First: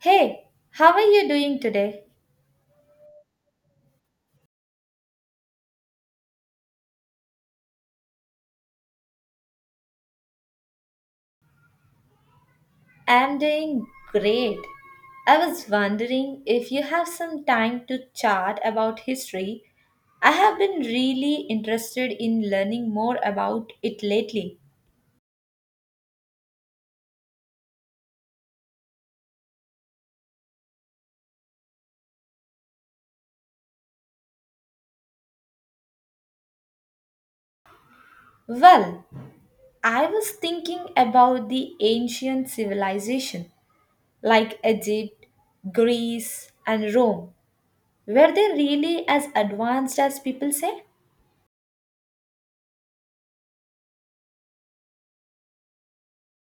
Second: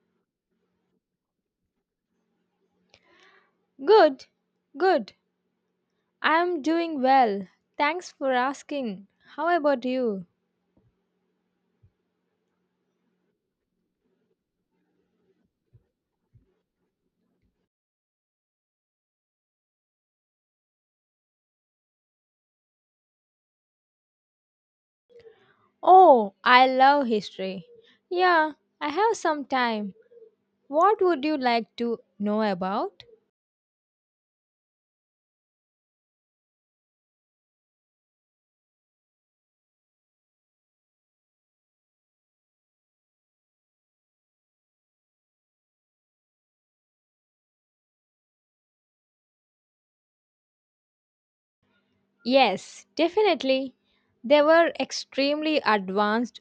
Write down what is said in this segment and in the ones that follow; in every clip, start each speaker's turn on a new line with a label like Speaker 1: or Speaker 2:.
Speaker 1: Hey, how are you doing today?
Speaker 2: Good, good. I am doing well. Thanks for asking. How about you?
Speaker 1: I'm doing great. I was wondering if you have some time to chat about history. I have been really interested in learning more about it lately.
Speaker 2: Oh, I love history. Yeah, I have some time. What would you like to know about?
Speaker 1: Well, I was thinking about the ancient civilization like Egypt, Greece, and Rome. Were they really as advanced as people say?
Speaker 2: Yes, definitely. They were extremely advanced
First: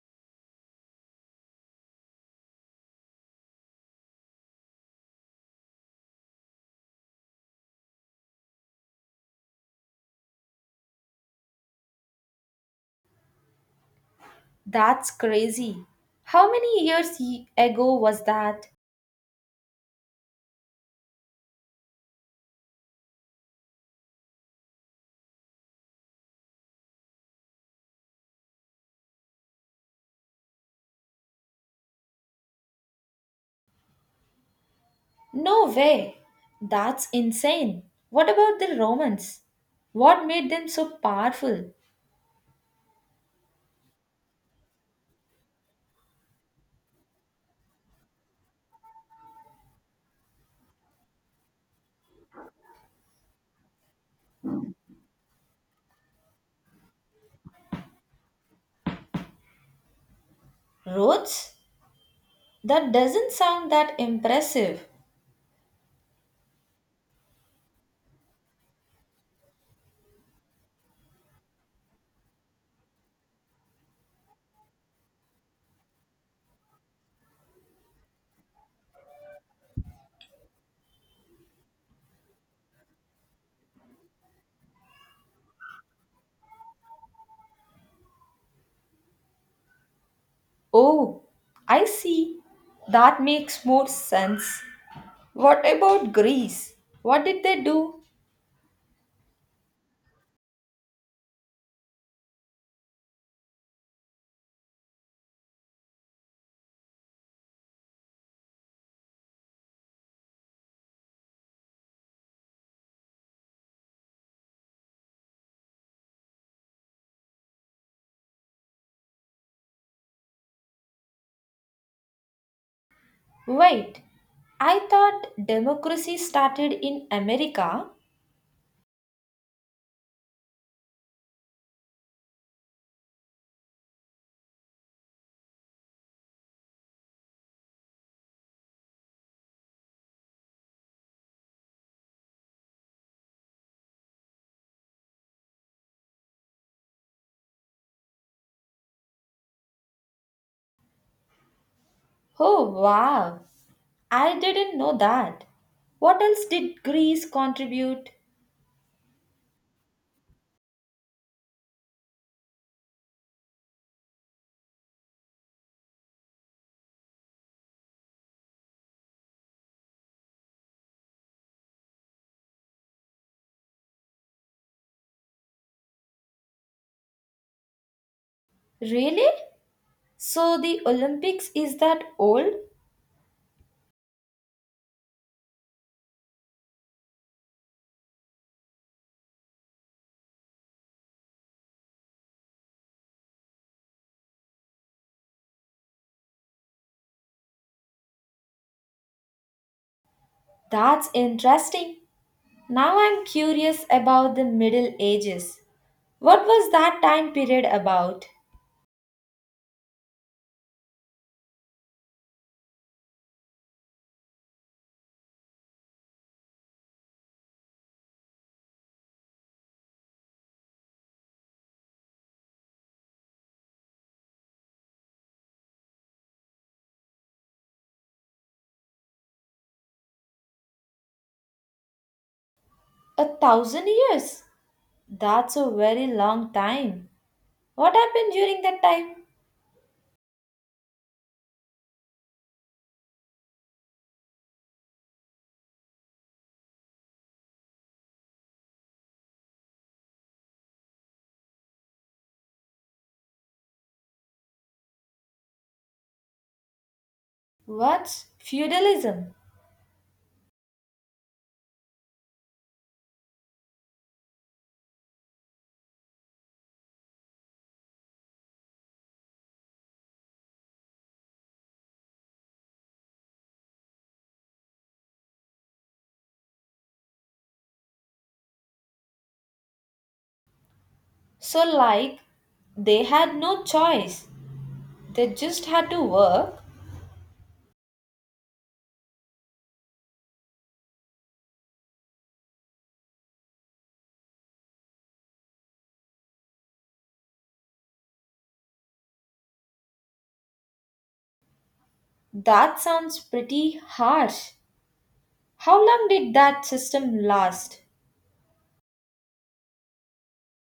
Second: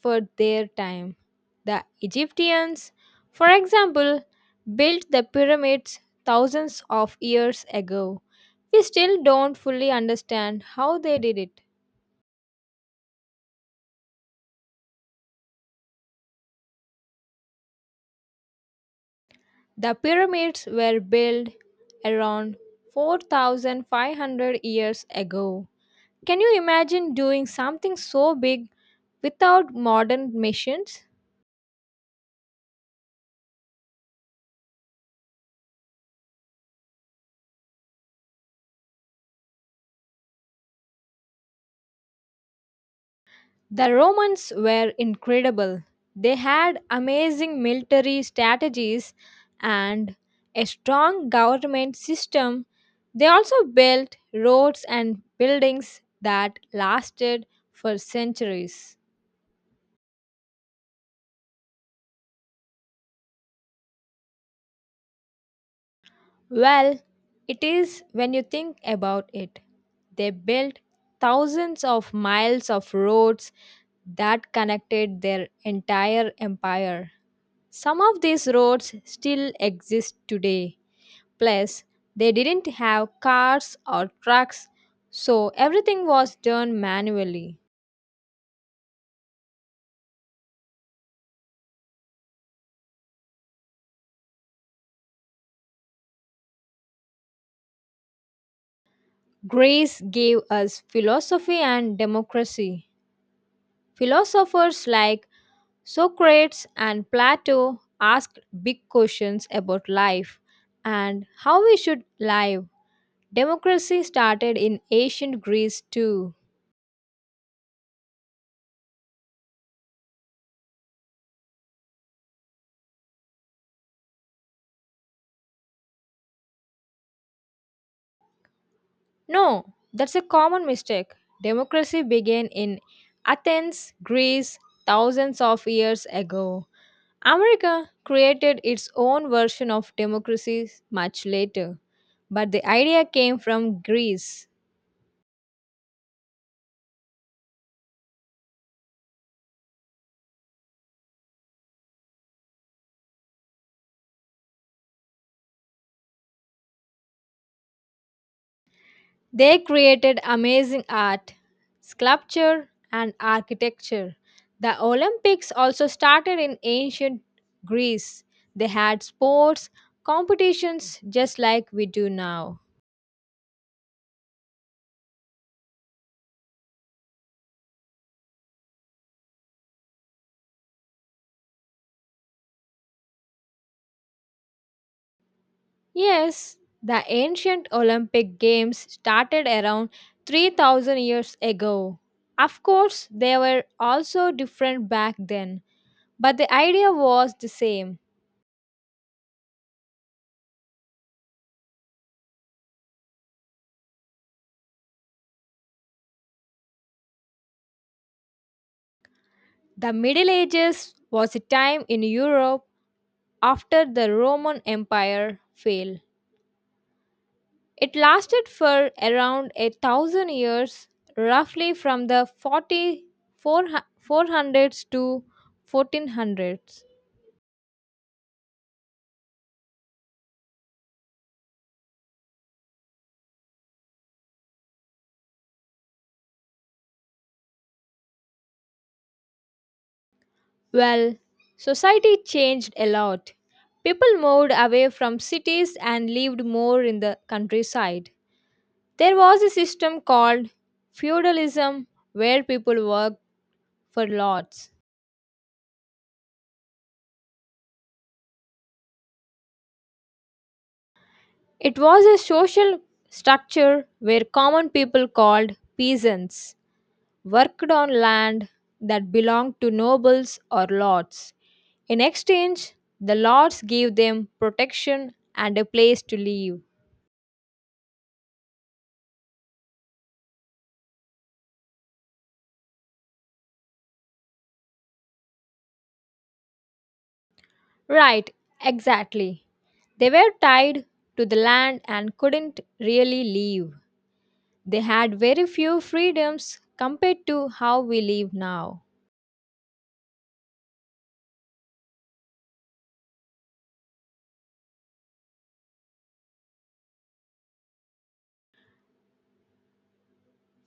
Speaker 2: for their time. The Egyptians, for example, built the pyramids thousands of years ago. We still don't fully understand how they did it.
Speaker 1: That's crazy. How many years ago was that?
Speaker 2: The pyramids were built around 4,500 years ago. Can you imagine doing something so big without modern machines?
Speaker 1: No way! That's insane. What about the Romans? What made them so powerful?
Speaker 2: The Romans were incredible. They had amazing military strategies and a strong government system. They also built roads and buildings that lasted for centuries.
Speaker 1: Roads? That doesn't sound that impressive.
Speaker 2: Well, it is when you think about it. They built thousands of miles of roads that connected their entire empire. Some of these roads still exist today. Plus, they didn't have cars or trucks, so everything was done manually.
Speaker 1: Oh, I see. That makes more sense. What about Greece? What did they do?
Speaker 2: Grace gave us philosophy and democracy. Philosophers like Socrates and Plato asked big questions about life and how we should live. Democracy started in ancient Greece too.
Speaker 1: Wait, I thought democracy started in America.
Speaker 2: No, that's a common mistake. Democracy began in Athens, Greece, thousands of years ago. America created its own version of democracy much later, but the idea came from Greece.
Speaker 1: Oh, wow. I didn't know that. What else did Greece contribute?
Speaker 2: They created amazing art, sculpture, and architecture. The Olympics also started in ancient Greece. They had sports competitions just like we do now.
Speaker 1: Really? So the Olympics is that old?
Speaker 2: Yes, the ancient Olympic Games started around 3000 years ago. Of course, they were also different back then, but the idea was the same.
Speaker 1: That's interesting. Now I'm curious about the Middle Ages. What was that time period about?
Speaker 2: The Middle Ages was a time in Europe after the Roman Empire fell. It lasted for around a thousand years, roughly from the 400s to 1400s.
Speaker 1: A thousand years? That's a very long time. What happened during that time?
Speaker 2: Well, society changed a lot. People moved away from cities and lived more in the countryside. There was a system called feudalism where people worked for lords.
Speaker 1: What's feudalism?
Speaker 2: It was a social structure where common people called peasants worked on land that belonged to nobles or lords. In exchange, the lords gave them protection and a place to live.
Speaker 1: So, like, they had no choice. They just had to work.
Speaker 2: Right, exactly. They were tied to the land and couldn't really leave. They had very few freedoms compared to how we live now.
Speaker 1: That sounds pretty harsh. How long did that system last?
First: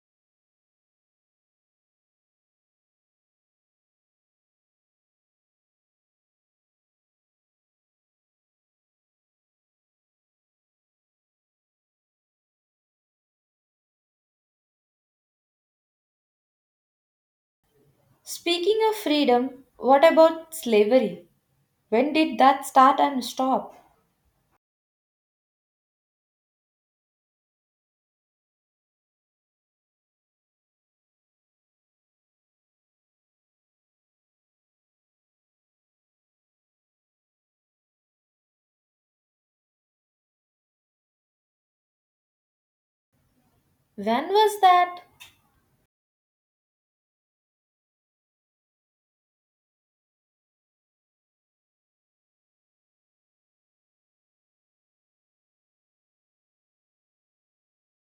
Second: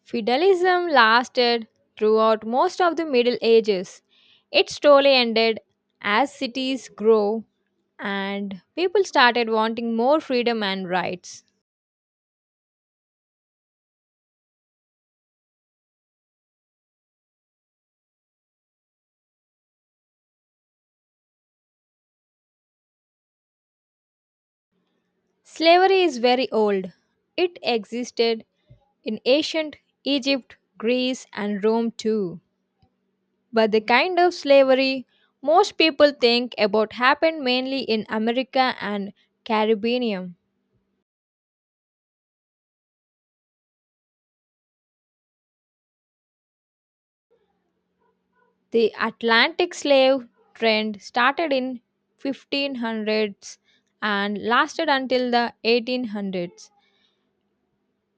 Speaker 2: Feudalism lasted throughout most of the Middle Ages. It slowly ended as cities grew and people started wanting more freedom and rights.
Speaker 1: Speaking of freedom, what about slavery? When did that start and stop?
Speaker 2: Slavery is very old. It existed in ancient Egypt, Greece, and Rome too. But the kind of slavery most people think about happened mainly in America and Caribbean.
Speaker 1: When was that?
Speaker 2: The Atlantic slave trade started in 1500s and lasted until the 1800s.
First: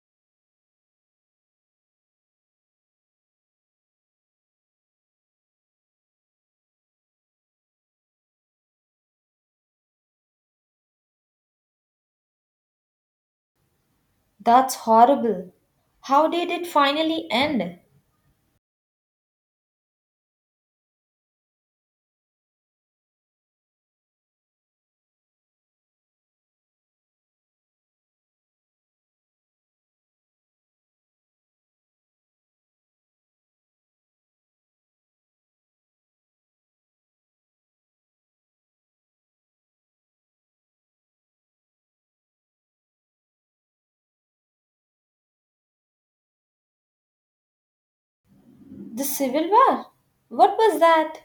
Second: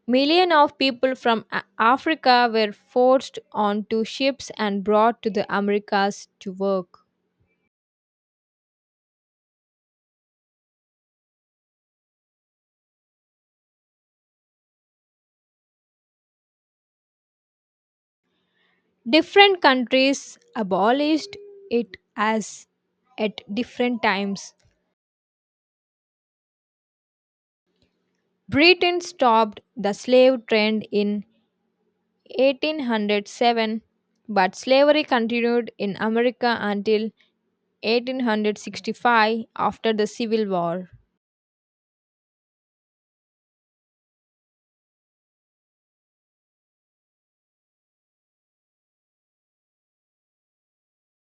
Speaker 2: Millions of people from Africa were forced onto ships and brought to the Americas to work.
Speaker 1: That's horrible. How did it finally end?
Speaker 2: Different countries abolished it as at different times. Britain stopped the slave trade in 1807, but slavery continued in America until 1865 after the Civil War.
Speaker 1: The Civil War? What was that?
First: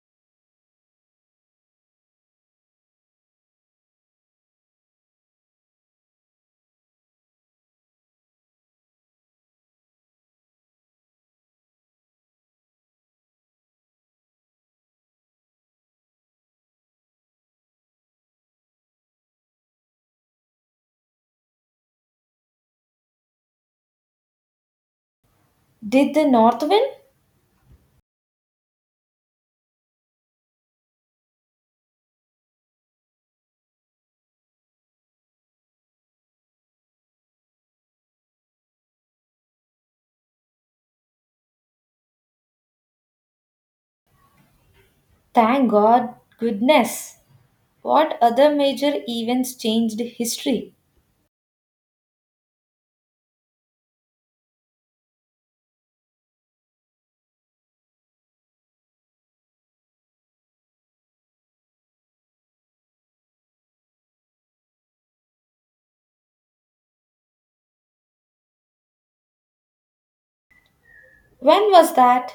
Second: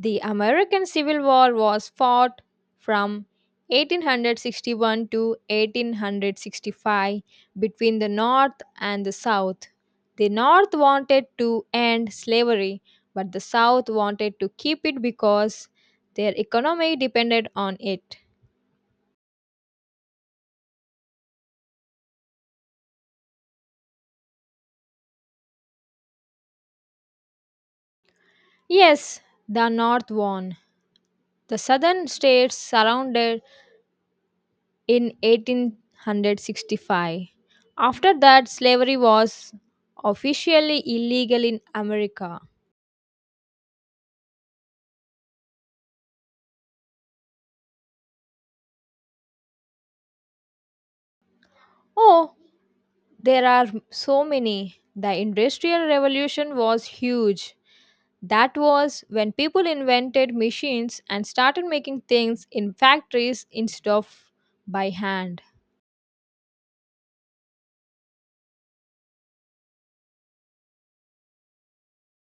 Speaker 2: The American Civil War was fought from 1861 to 1865 between the North and the South. The North wanted to end slavery, but the South wanted to keep it because their economy depended on it.
Speaker 1: Did the North win?
Speaker 2: Yes, the North won. The southern states surrounded in 1865. After that, slavery was officially illegal in America.
Speaker 1: Thank God, goodness. What other major events changed history?
Speaker 2: Oh, there are so many. The Industrial Revolution was huge. That was when people invented machines and started making things in factories instead of by hand.
Speaker 1: When was that?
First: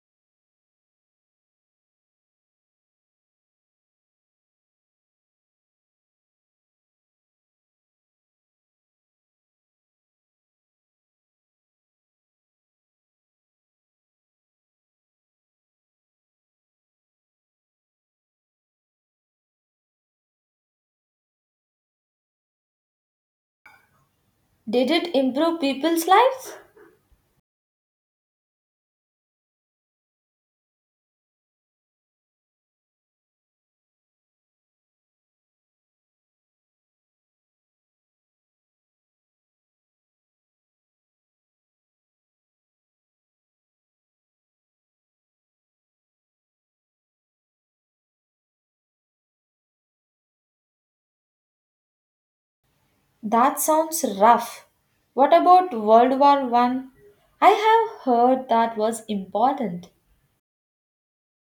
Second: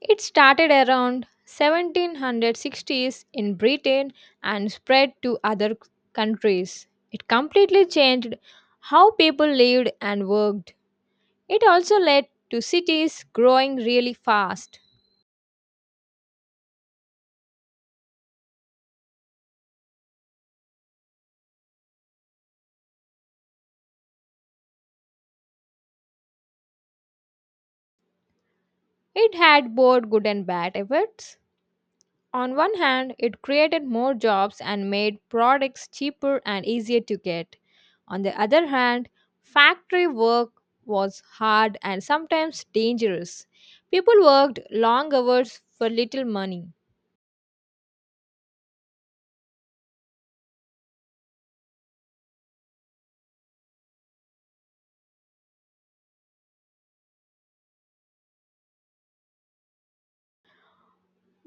Speaker 2: It started around 1760s in Britain and spread to other countries. It completely changed how people lived and worked. It also led to cities growing really fast.
Speaker 1: Did it improve people's lives?
Speaker 2: It had both good and bad effects. On one hand, it created more jobs and made products cheaper and easier to get. On the other hand, factory work was hard and sometimes dangerous. People worked long hours for little money.
Speaker 1: That sounds rough. What about World War One? I have heard that was important.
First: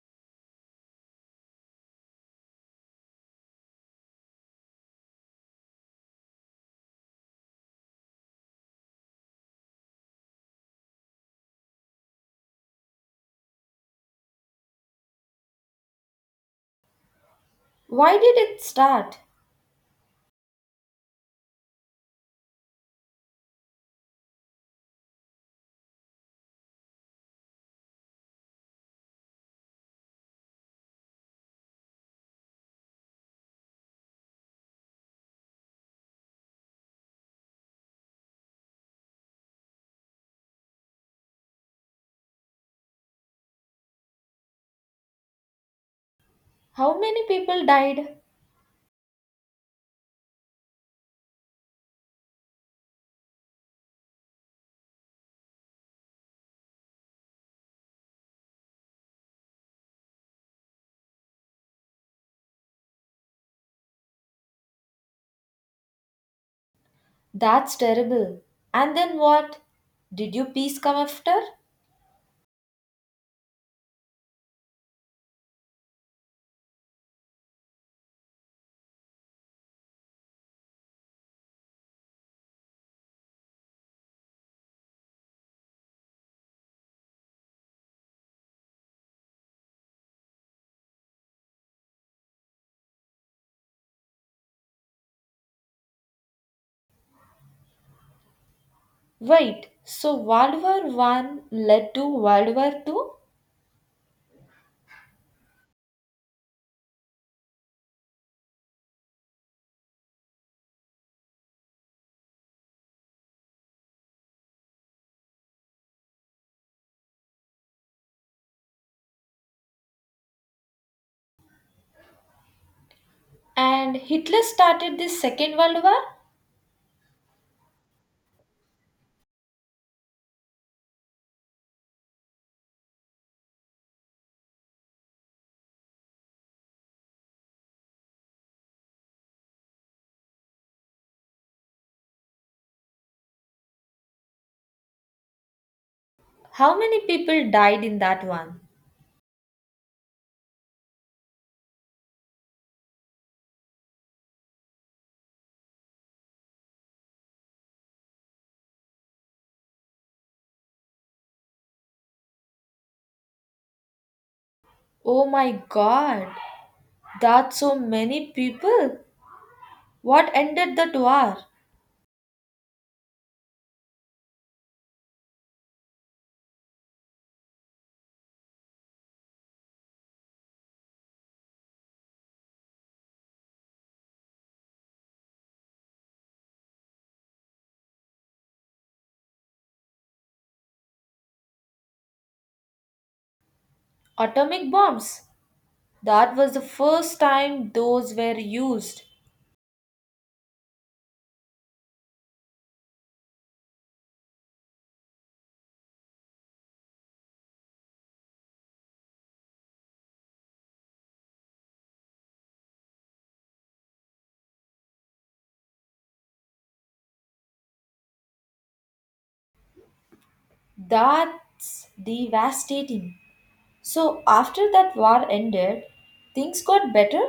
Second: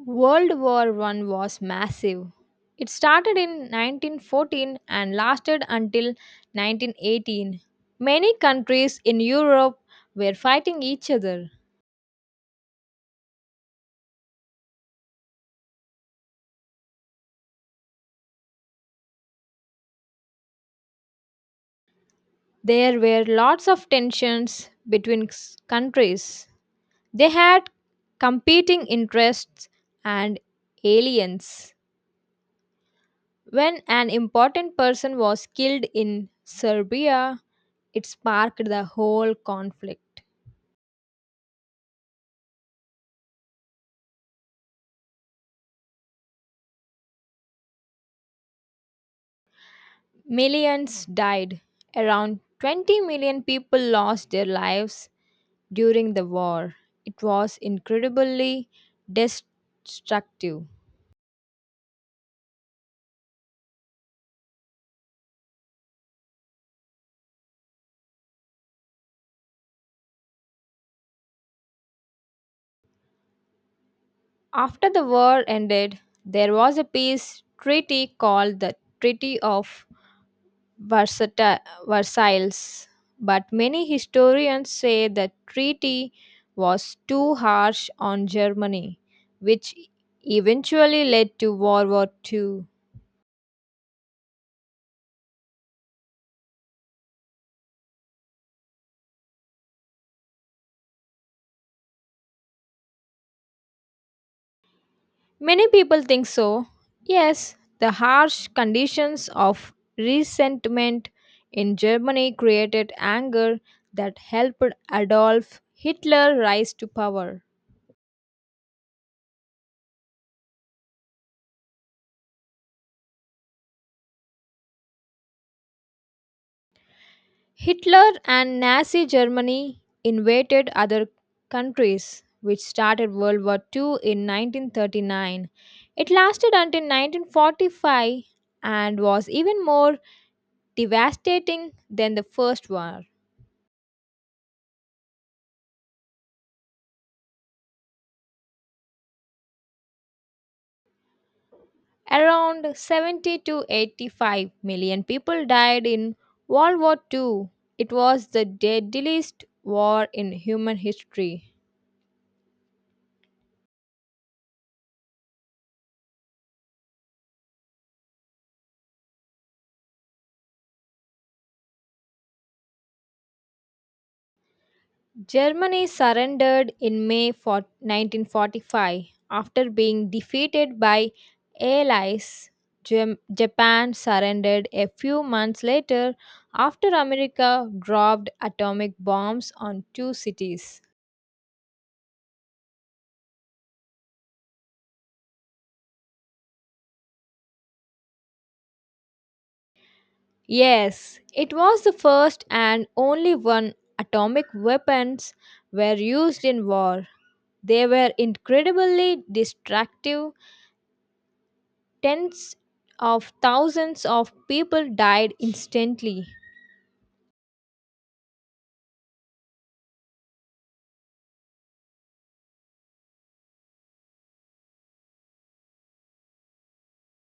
Speaker 2: World War One was massive. It started in 1914 and lasted until 1918. Many countries in Europe were fighting each other.
Speaker 1: Why did it start?
Speaker 2: There were lots of tensions between countries. They had competing interests and aliens. When an important person was killed in Serbia, it sparked the whole conflict.
Speaker 1: How many people died?
Speaker 2: Millions died. Around 20 million people lost their lives during the war. It was incredibly destructive.
Speaker 1: That's terrible. And then what? Did you peace come after?
Speaker 2: After the war ended, there was a peace treaty called the Treaty of Versata- Versailles, but many historians say the treaty was too harsh on Germany, which eventually led to World War II.
Speaker 1: Wait, so World War One led to World War Two?
Speaker 2: Many people think so. Yes, the harsh conditions of resentment in Germany created anger that helped Adolf Hitler rise to power.
Speaker 1: And Hitler started the Second World War?
Speaker 2: Hitler and Nazi Germany invaded other countries, which started World War II in 1939. It lasted until 1945 and was even more devastating than the First War.
Speaker 1: How many people died in that one?
Speaker 2: Around 70 to 85 million people died in World War II. It was the deadliest war in human history.
Speaker 1: Oh my god, that's so many people. What ended that war?
Speaker 2: Germany surrendered in May for 1945 after being defeated by Allies. Japan surrendered a few months later after America dropped atomic bombs on two cities.
Speaker 1: Atomic bombs. That was the first time those were used.
Speaker 2: Yes, it was the first and only one atomic weapons were used in war. They were incredibly destructive tens of thousands of people died instantly.
Speaker 1: That's devastating. So after that war ended, things got better?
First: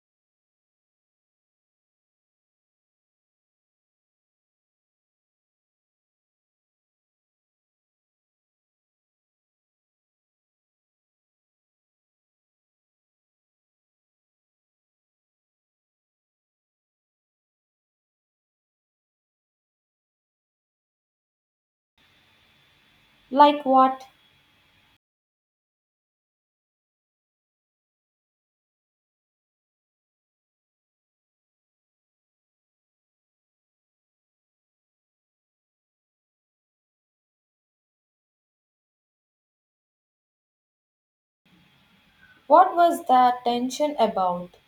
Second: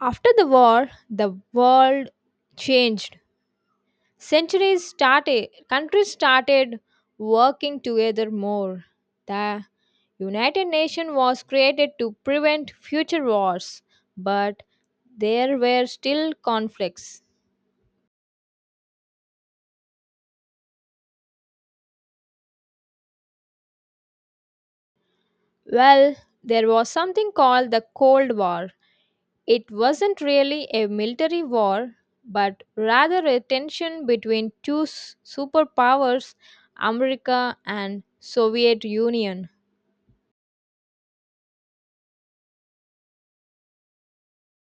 Speaker 2: After the war, the world changed. Centuries started, countries started working together more. The United Nations was created to prevent future wars, but there were still conflicts.
Speaker 1: Like what?
Speaker 2: Well, there was something called the Cold War. It wasn't really a military war, but rather a tension between two superpowers, America and Soviet Union.
Speaker 1: What was the tension about?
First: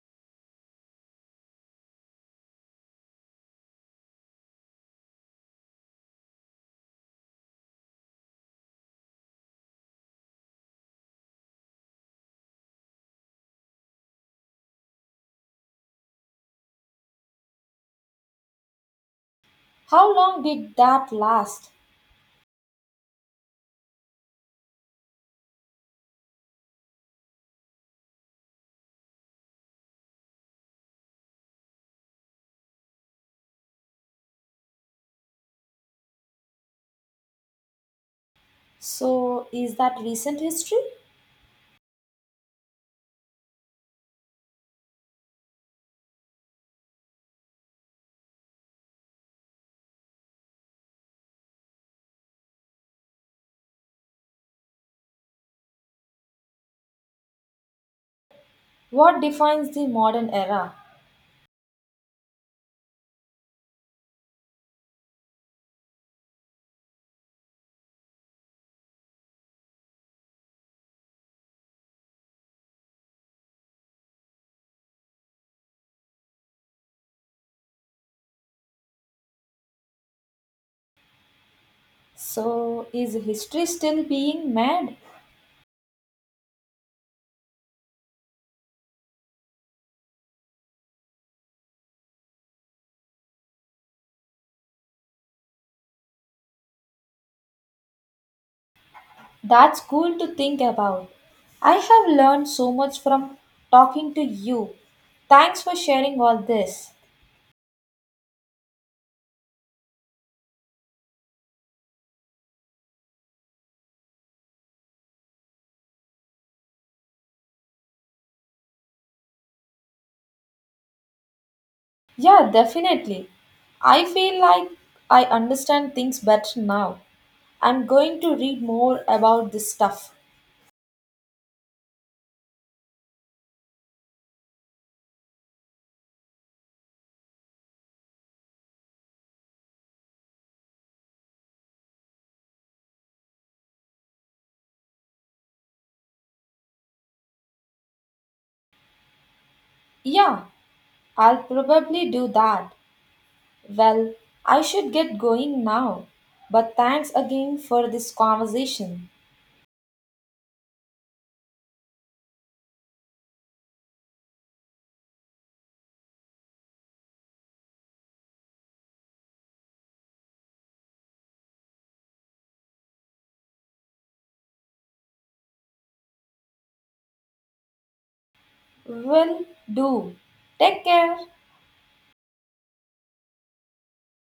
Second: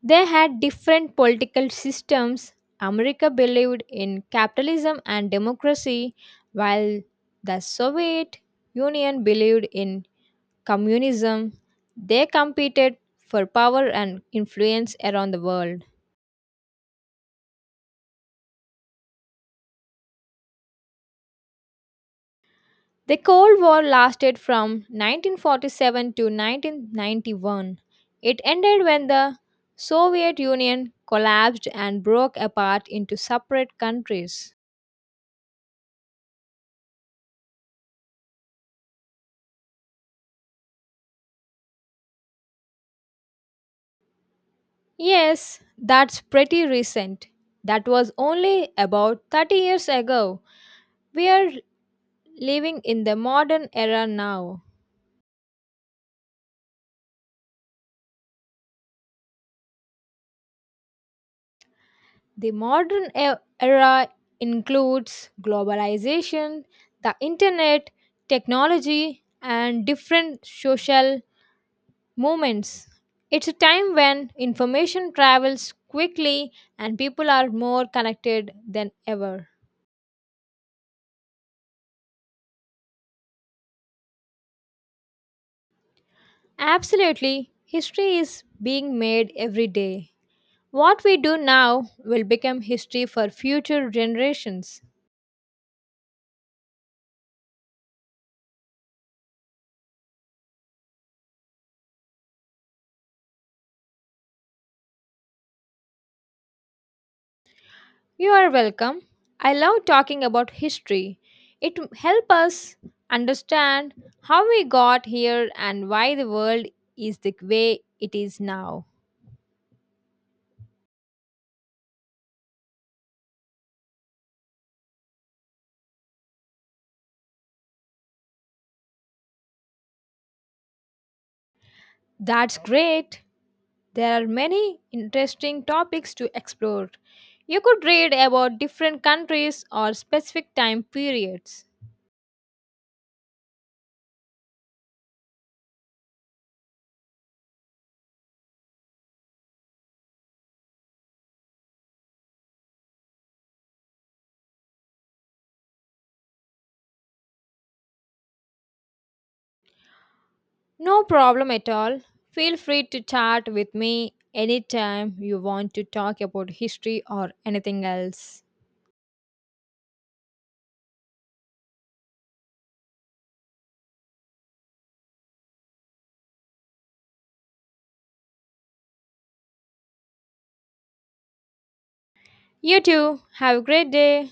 Speaker 2: They had different political systems. America believed in capitalism and democracy, while the Soviet Union believed in communism. They competed for power and influence around the world.
Speaker 1: How long did that last?
Speaker 2: The Cold War lasted from 1947 to 1991. It ended when the Soviet Union collapsed and broke apart into separate countries.
Speaker 1: So is that recent history?
Speaker 2: Yes, that's pretty recent. That was only about 30 years ago. We are living in the modern era now.
Speaker 1: What defines the modern era?
Speaker 2: The modern era includes globalization, the internet, technology, and different social Moments. It's a time when information travels quickly and people are more connected than ever.
Speaker 1: So is history still being made?
Speaker 2: Absolutely, history is being made every day. What we do now will become history for future generations.
Speaker 1: That's cool to think about. I have learned so much from talking to you. Thanks for sharing all this.
Speaker 2: You are welcome. I love talking about history. It helps us understand how we got here and why the world is the way it is now.
Speaker 1: Yeah, definitely. I feel like I understand things better now. I'm going to read more about this stuff.
Speaker 2: That's great. There are many interesting topics to explore. You could read about different countries or specific time periods.
Speaker 1: Yeah, I'll probably do that. Well, I should get going now. But thanks again for this conversation.
Speaker 2: No problem at all. Feel free to chat with me anytime you want to talk about history or anything else.
Speaker 1: Will do. Take care.
Speaker 2: You too. Have a great day.